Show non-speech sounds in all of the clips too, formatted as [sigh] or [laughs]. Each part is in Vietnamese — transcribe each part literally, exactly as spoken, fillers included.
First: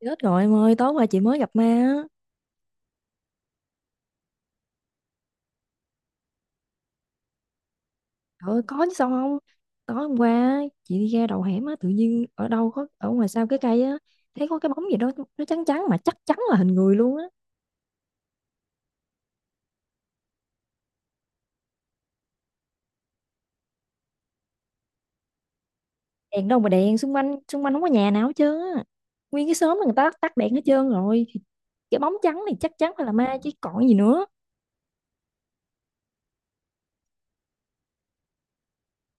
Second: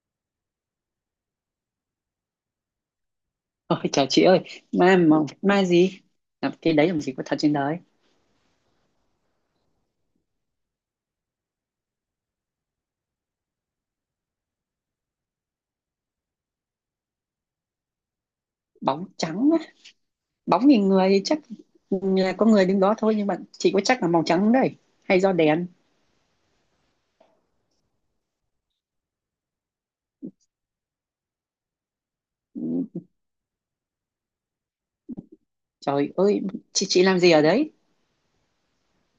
Chết rồi em ơi, tối qua chị mới gặp ma á. Ôi, chào chị ơi, ma mà, ma gì? Làm Cái đấy làm gì có thật trên đời? Trời ơi, có chứ sao không? Tối hôm qua á, chị đi ra đầu hẻm á, tự nhiên ở đâu có ở ngoài sau cái cây á, thấy có cái bóng gì đó, nó trắng trắng mà chắc chắn là hình người luôn á. Bóng trắng á, bóng thì người thì chắc là có người đứng đó thôi, nhưng mà chị có chắc là màu trắng không đấy hay do đèn? Đèn đâu mà đèn, xung quanh xung quanh không có nhà nào hết trơn á. Nguyên cái xóm là người ta tắt đèn hết trơn rồi. Thì cái bóng trắng này chắc chắn Ừ, phải là ma chứ còn gì nữa. trời ơi, chị chị làm gì ở đấy? [laughs]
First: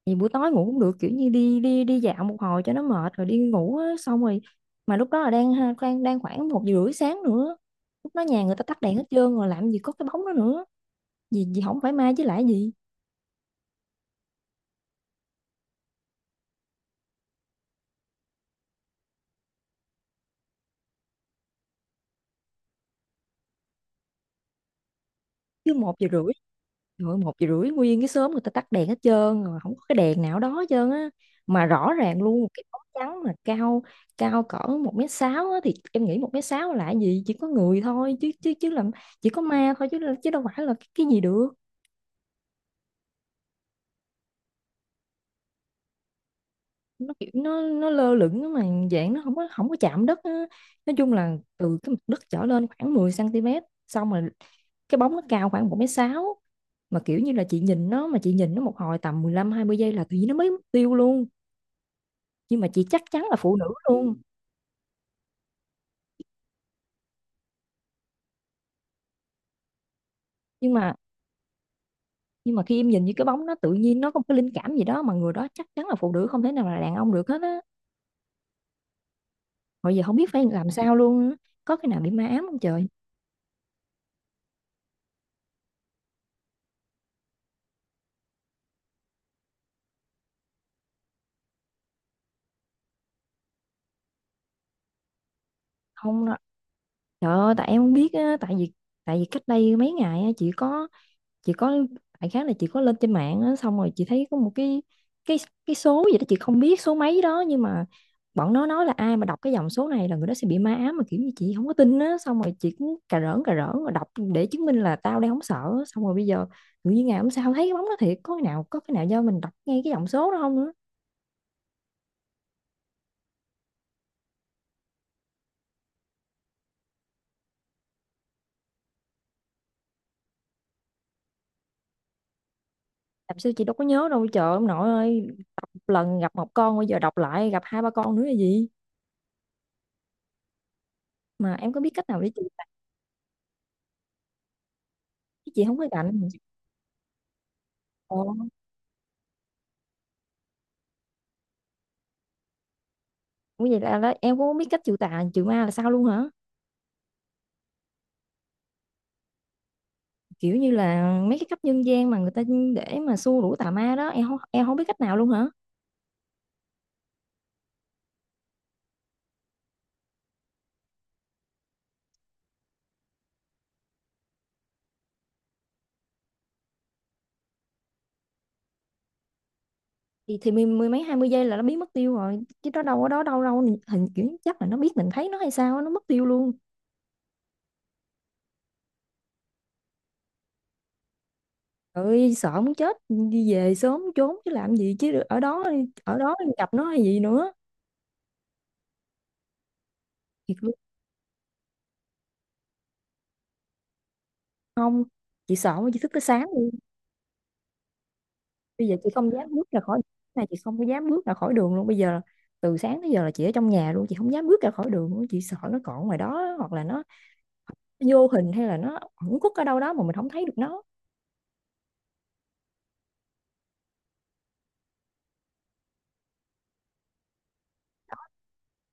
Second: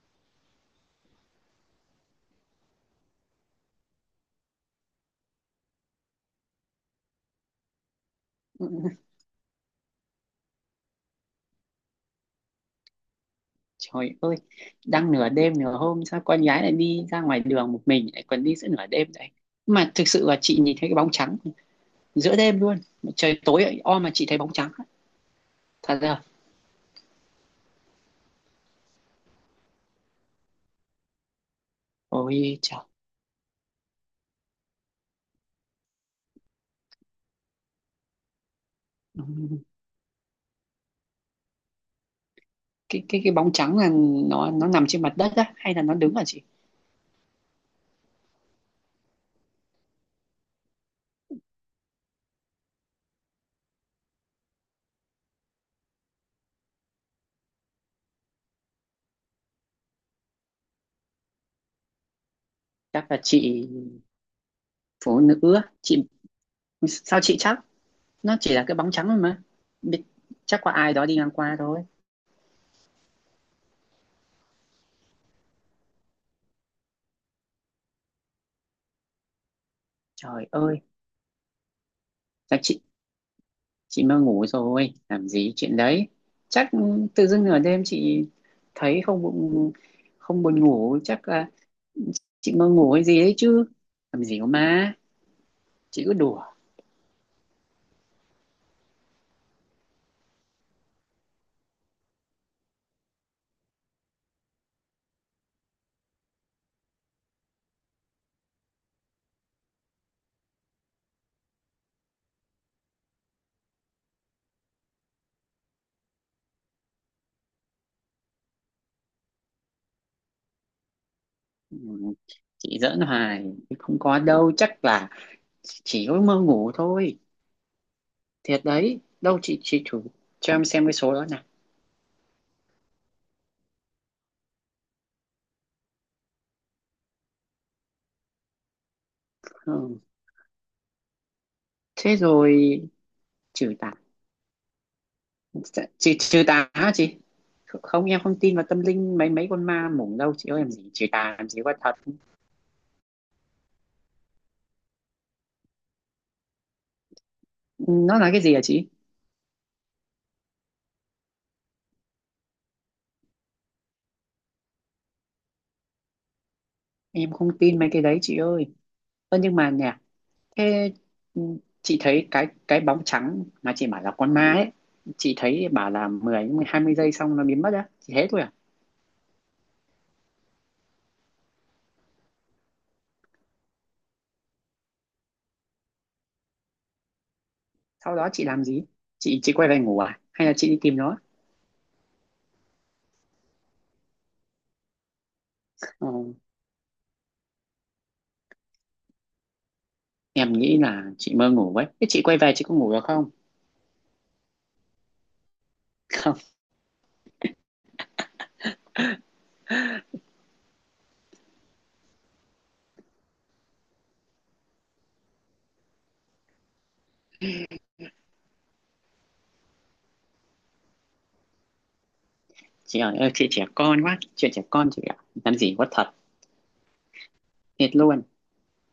Vì buổi tối ngủ cũng được, kiểu như đi đi đi dạo một hồi cho nó mệt rồi đi ngủ á, xong rồi mà lúc đó là đang ha- đang đang khoảng một giờ rưỡi sáng nữa. Lúc đó nhà người ta Ừ, tắt đèn hết trơn rồi, làm gì có cái bóng đó nữa. Vì vì không phải mai chứ lại gì. trời ơi, đang nửa đêm nửa hôm sao con gái lại đi ra ngoài đường một mình, lại còn đi giữa nửa đêm vậy? Mà thực sự là chị nhìn thấy cái bóng trắng giữa đêm luôn, trời tối o mà chị thấy bóng trắng á. Chứ một Thật giờ ra, rưỡi rồi, một giờ rưỡi nguyên cái xóm người ta tắt đèn hết trơn rồi, không có cái đèn nào đó hết trơn á, mà rõ ràng luôn ôi cái trời. bóng trắng mà cao, cao cỡ một mét sáu á, thì em nghĩ một mét sáu là gì, chỉ có người thôi chứ chứ chứ làm, Ừ, chỉ có ma thôi chứ chứ đâu phải là cái, cái gì được. cái cái cái bóng trắng là nó nó nằm trên mặt đất á hay là nó đứng hả chị? Nó kiểu nó nó lơ lửng á, mà dạng nó không có không có chạm đất á. Nói chung là từ cái mặt đất trở lên khoảng mười cm, xong rồi cái bóng nó cao khoảng một mét sáu, mà kiểu như là chị nhìn nó, mà chị nhìn nó một hồi tầm mười lăm hai mươi giây là tự nhiên nó mới mất tiêu luôn, nhưng mà chị chắc Chắc là chắn là phụ nữ chị luôn. phụ nữ á. Chị sao chị chắc nó chỉ là cái bóng trắng thôi mà. Biết- Chắc có nhưng ai mà đó đi ngang qua thôi. nhưng mà khi em nhìn như cái bóng, nó tự nhiên nó có một cái linh cảm gì đó mà người đó chắc chắn là phụ nữ, không thể nào là đàn ông được hết á. Hồi giờ không biết phải Trời làm ơi, sao luôn á. Có cái nào bị ma ám không chắc chị trời? chị mơ ngủ rồi, làm gì chuyện đấy. Chắc tự dưng nửa đêm chị thấy không buồn, không buồn ngủ, chắc là chị mơ ngủ hay gì đấy chứ, làm gì có má, chị cứ Không đó. đùa. Trời ơi, tại em không biết á, tại vì tại vì cách đây mấy ngày á, chị có chị có đại khác là chị có lên trên mạng á, xong rồi chị thấy có một cái cái cái số gì đó, chị không biết số mấy đó, nhưng mà bọn nó nói là ai mà đọc cái dòng số này là người đó sẽ bị ma ám, mà kiểu như chị không có tin á, xong rồi chị cũng cà rỡn cà rỡn rồi đọc để chứng minh là tao đang không sợ á. Xong rồi bây giờ tự nhiên ngày hôm sau thấy cái bóng đó thiệt, có cái nào, có cái nào do mình đọc ngay cái dòng số đó không nữa. Ừ, chị giỡn hoài, không có đâu, chắc là chỉ có mơ ngủ thôi. Thiệt đấy, đâu chị chị thử cho em xem cái số đó nào. Làm sao chị đâu có nhớ đâu trời, ông nội ơi. Đọc một lần gặp một con, bây giờ đọc lại gặp hai ba con nữa là gì. Ừ. Mà em có biết cách Thế nào để chị rồi trừ tà chị không có chị gạnh. trừ tà hả chị? Không, Ồ. em không tin vào tâm linh, mấy mấy con ma mủng đâu chị ơi, làm gì trừ tà, làm gì có thật. Ủa vậy là, là em cũng không biết cách trừ tà trừ ma là sao luôn hả? Ừ, nó là cái gì hả chị? Kiểu như là mấy cái cách nhân gian mà người ta để mà xua đuổi tà ma đó, em không, em không biết cách nào luôn hả? Em không tin mấy cái đấy chị ơi. Ơ nhưng mà nè, thế, ừ, chị thấy cái cái bóng trắng mà chị bảo là con ma ấy, chị thấy bảo là mười hai mươi giây xong nó biến mất á, chị thế thôi à? Thì thì mười, mười mấy hai mươi giây là nó biến mất tiêu rồi chứ, nó đâu có đó đâu đâu, hình kiểu chắc là nó biết mình thấy nó hay sao á, nó mất tiêu luôn. Sau đó chị làm gì? Chị chị quay về ngủ à hay là chị đi tìm nó? Trời ơi sợ muốn chết, đi về sớm trốn chứ làm gì chứ ở đó, ở Ừ. đó gặp nó hay gì nữa. Em Thiệt luôn, nghĩ là chị mơ ngủ ấy. Thế chị quay về chị có ngủ được không? chị sợ mà chị thức tới [laughs] Không sáng luôn. Bây giờ chị không dám bước ra khỏi, này chị không có dám bước ra khỏi đường luôn bây giờ, từ sáng tới giờ là chị ở trong nhà luôn, chị không dám bước ra khỏi đường luôn, chị sợ nó còn ngoài đó hoặc là nó vô hình hay là nó ẩn khuất ở đâu đó mà mình không thấy được nó. chị ơi ơi, chị trẻ con quá, chuyện trẻ con chị ạ, làm gì quá thật. Thiệt luôn,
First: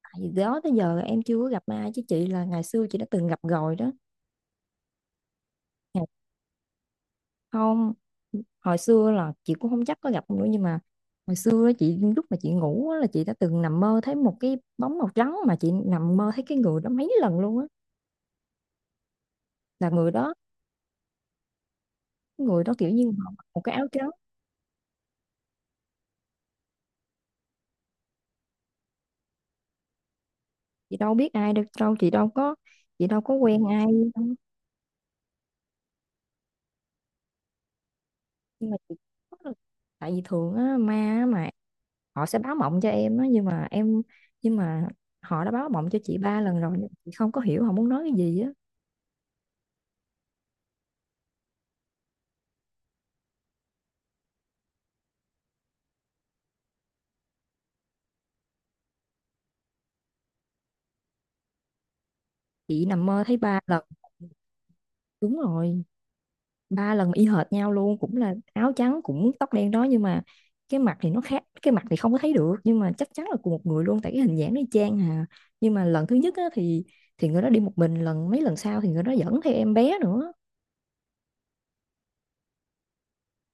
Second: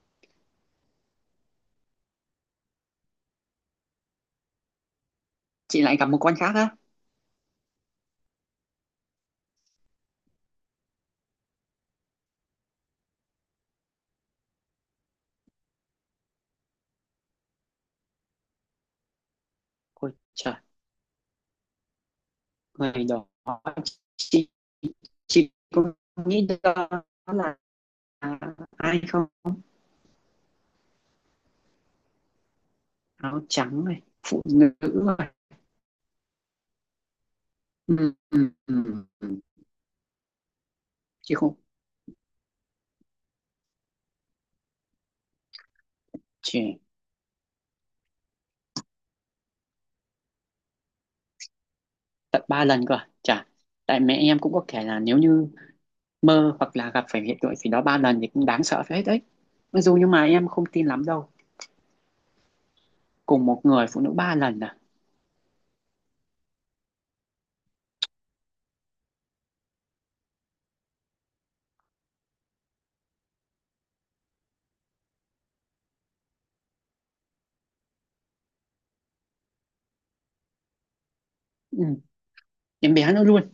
Tại vì đó tới giờ em chưa có gặp ai chứ chị, là ngày xưa chị đã từng gặp rồi đó. chị lại Ngày-, gặp một con khác á? không, hồi xưa là chị cũng không chắc có gặp không nữa, nhưng mà hồi xưa á, chị lúc mà chị ngủ á, là chị đã từng nằm mơ thấy một cái bóng màu trắng, mà chị nằm mơ thấy cái người đó mấy lần luôn á, là người Ôi đó, trời, người đó kiểu người như đó họ mặc một cái áo trắng. chị chị có nghĩ đó là ai không? Chị đâu biết ai được đâu, chị đâu có, chị đâu có Áo quen trắng ai này, đâu. phụ nữ rồi. Ừ, ừ, Nhưng mà chị, ừ. tại vì thường á, ma á Chị mà, không họ sẽ báo mộng cho em á, nhưng mà em, nhưng mà họ đã báo mộng cho chị ba lần rồi, chị, nhưng mà chị không có hiểu họ muốn nói cái gì á. tận ba lần cơ à? Chả, tại mẹ em cũng có kể là nếu như mơ hoặc là gặp phải hiện tượng gì đó ba lần thì cũng đáng sợ phết đấy, mặc dù nhưng mà em không tin lắm đâu. Chị nằm mơ thấy Cùng ba một lần người phụ nữ ba lần à? đúng rồi, ba lần y hệt nhau luôn, cũng là áo trắng cũng tóc đen đó, nhưng mà cái mặt thì nó khác, cái mặt thì không có thấy được, nhưng mà chắc chắn là cùng một người luôn, tại cái hình dáng nó y chang hà. Nhưng mà lần thứ nhất á, thì thì người đó đi một mình, lần mấy lần sau thì người đó dẫn theo em bé nữa. Ừ, em bé nữa luôn.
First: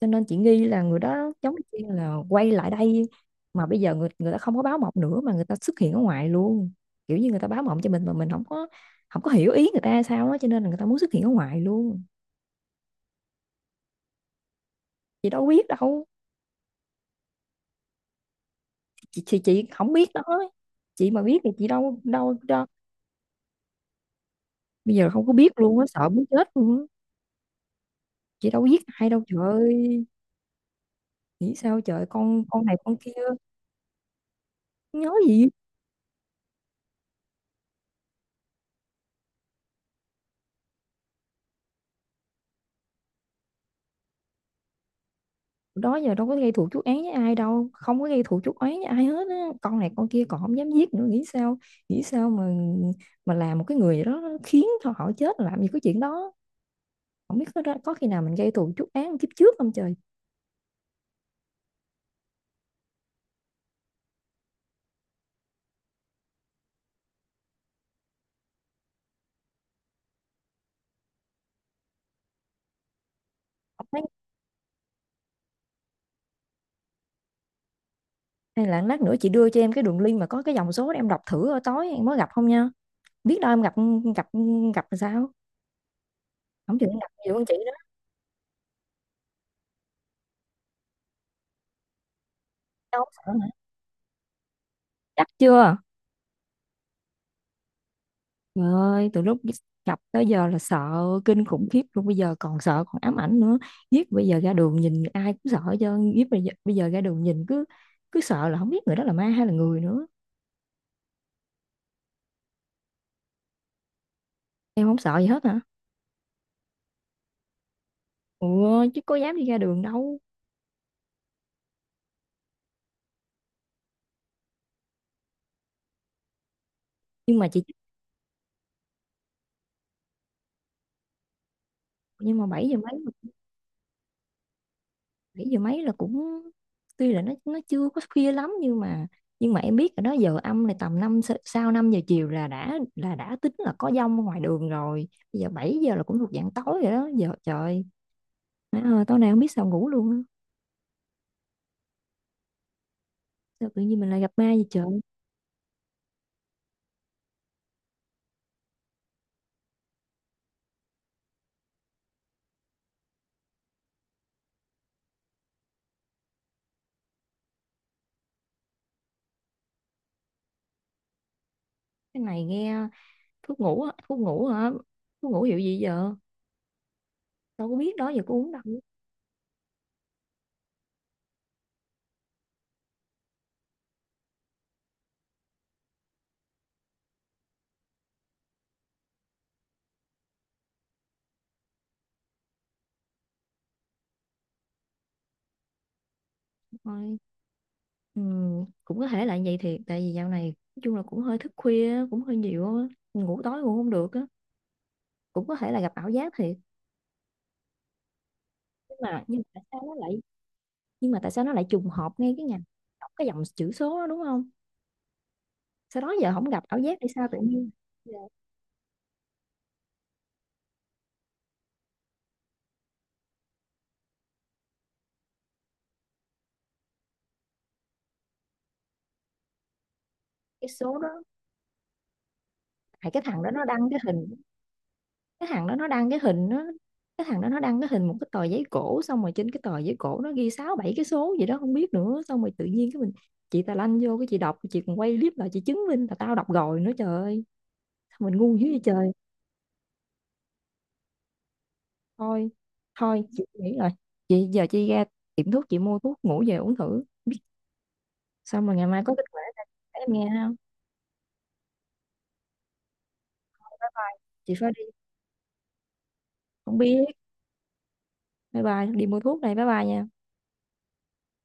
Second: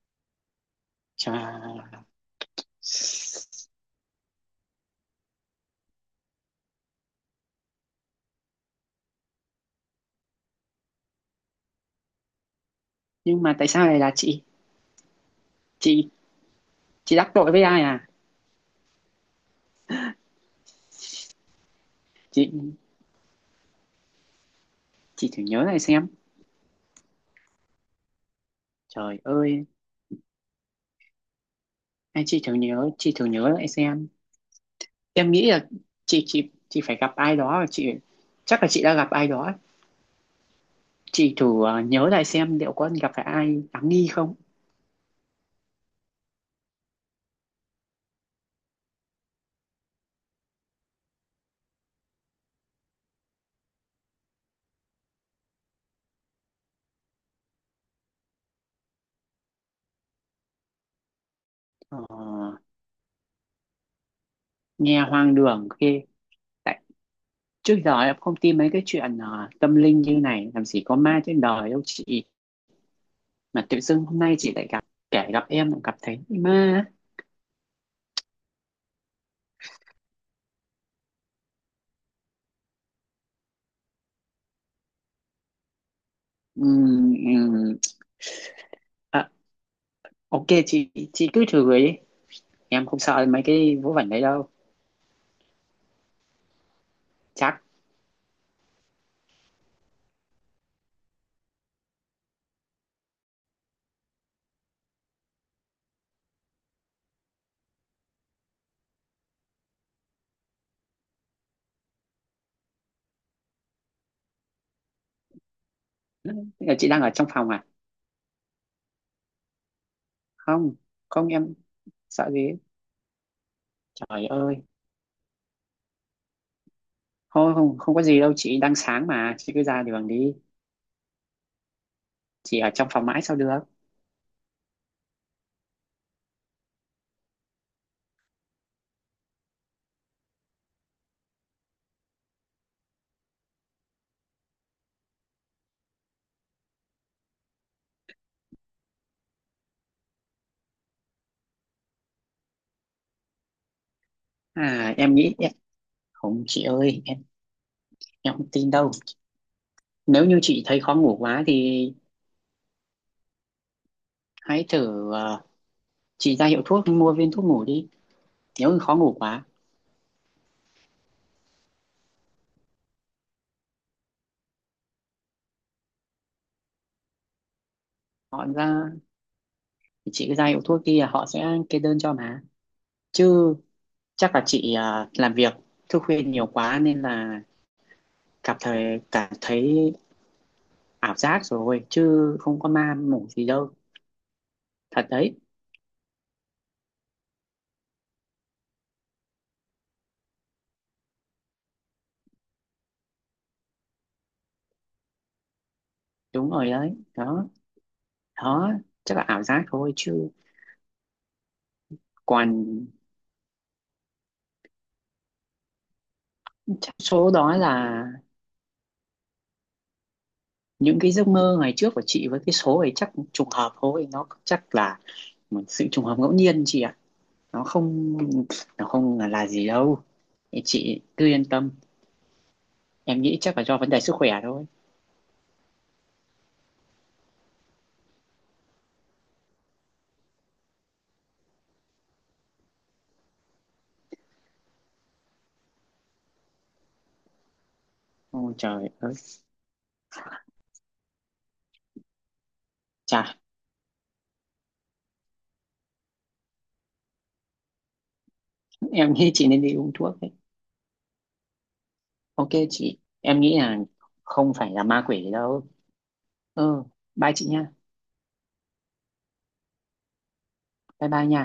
Cho nên chị nghi là người đó giống như Trời, là quay lại đây, mà bây giờ người người ta không có báo mộng nữa mà người ta xuất hiện ở ngoài luôn, kiểu như người ta báo mộng cho mình mà mình không có, không có hiểu ý người ta sao đó, cho nên là người ta muốn xuất hiện ở ngoài luôn. nhưng mà tại sao lại là chị Chị đâu biết đâu. chị chị đắc tội với ai à? Chị chị, chị không biết đó, chị mà biết thì chị đâu, đâu chị đâu Bây giờ không chị có thử biết nhớ luôn lại á, xem. sợ muốn chết luôn á. Chị đâu biết ai Trời đâu trời ơi, ơi, nghĩ sao trời, anh chị con thử con này nhớ con kia. chị thử nhớ lại xem. Nhớ Em gì. nghĩ là chị chị chị phải gặp ai đó, và chị chắc là chị đã gặp ai đó. Chị thử, ờ, nhớ lại xem liệu có gặp phải ai đáng nghi không. Đó giờ đâu có gây thù chuốc oán với ai đâu, không có gây thù chuốc oán với ai hết á, con này con kia còn không dám giết nữa, nghĩ sao, nghĩ sao mà mà làm một cái người gì đó khiến cho họ chết, làm gì có chuyện đó. Không biết có, ra-, có khi nào mình gây thù chuốc oán kiếp trước không trời. ờ, nghe hoang đường ghê, tại trước giờ em không tin mấy cái chuyện ờ, tâm linh như này, làm gì có ma trên đời đâu chị. Mà tự Không thấy, dưng hôm nay chị lại gặp, kể gặp em lại gặp thấy ma. hay là lát nữa chị đưa cho em cái đường link mà có cái dòng số để em đọc thử, ở tối em mới gặp không nha, biết đâu em gặp, gặp, gặp là sao, không chừng em gặp Ừm, nhiều hơn chị đó. ừm, à, ok chị chị cứ thử ấy, em không Đâu có sợ sợ mấy hả? cái vớ vẩn đấy đâu. Chắc chưa? Chắc. Trời ơi, từ lúc gặp tới giờ là sợ kinh khủng khiếp luôn, bây giờ còn sợ còn ám ảnh nữa. Giết bây giờ ra đường nhìn ai cũng sợ chứ, giết bây giờ, bây giờ ra đường nhìn cứ cứ sợ là không biết người đó là ma hay là người nữa. Em không sợ gì hết hả? Thế, là chị đang ở trong phòng à? Ủa, chứ có dám đi ra đường đâu. Không, không em sợ gì ấy. Trời ơi, Nhưng mà thôi chị, không, không có gì đâu chị, đang sáng mà chị cứ ra đường đi, nhưng mà chị bảy ở giờ trong mấy, phòng mãi sao được? bảy giờ mấy là cũng, tuy là nó nó chưa có khuya lắm, nhưng mà nhưng mà em biết là đó giờ âm này tầm năm sa-, sau năm giờ chiều là đã là đã tính là có dông ở ngoài đường rồi. Bây giờ bảy giờ là cũng thuộc dạng tối rồi đó. Giờ trời. Nói, ờ, tối nay không biết sao ngủ luôn á. Sao tự nhiên mình lại gặp ma vậy trời? À em nghĩ em- không chị ơi, em em không tin đâu. Nếu như chị thấy khó ngủ quá thì hãy thử, ờ, chị ra hiệu thuốc mua viên thuốc ngủ đi, nếu như khó ngủ quá. Cái này nghe, thuốc ngủ á, thuốc ngủ hả? Thuốc ngủ hiệu gì giờ? Đâu có biết đó giờ có Họ uống đâu. ra Thì chị cứ ra hiệu thuốc kia họ sẽ kê đơn cho mà. Chứ chắc là chị, à, làm việc thức khuya nhiều quá nên là cảm thấy cảm thấy ảo giác rồi chứ không có ma mủ gì đâu, thật đấy. Thôi, ừ, cũng có thể là vậy thiệt. Tại vì dạo này nói chung là cũng hơi thức khuya á, cũng hơi nhiều á. Ngủ tối ngủ không được á. Cũng có thể là gặp ảo giác Đúng thiệt. rồi đấy, đó, đó, Nhưng chắc là mà nhưng ảo mà tại giác sao thôi nó lại, chứ. nhưng mà tại sao nó lại trùng hợp ngay cái ngày Còn đọc cái dòng chữ số đó, đúng không? Sau đó giờ không gặp ảo chắc giác, hay sao số tự đó nhiên là giờ, những cái giấc mơ ngày trước của chị với cái số ấy chắc trùng hợp thôi, nó chắc là một sự trùng hợp ngẫu nhiên chị ạ, nó không nó không là gì đâu. Thì cái số chị đó, cứ yên tâm, hay cái em nghĩ thằng đó chắc là nó do đăng vấn cái đề sức hình, khỏe thôi. cái thằng đó nó đăng cái hình nó cái thằng đó nó đăng cái hình một cái tờ giấy cổ, xong rồi trên cái tờ giấy cổ nó ghi sáu bảy cái số gì đó không biết nữa, xong rồi tự nhiên cái mình, chị ta lanh vô cái chị đọc, chị còn quay clip lại chị chứng minh là tao đọc rồi nữa, trời ơi mình Ôi ngu dữ vậy trời trời. ơi, Thôi, chà, thôi chị nghĩ rồi, chị giờ chị ra tiệm thuốc chị mua thuốc ngủ về uống thử, xong rồi ngày mai em có kết nghĩ quả chị ra. nên đi uống Em thuốc nghe đấy. không? Ok chị, em nghĩ là không Chị phải phải là đi, ma quỷ đâu. không Ừ, biết, bye chị nha, bye bye, đi mua thuốc này, bye bye nha. bye bye nha.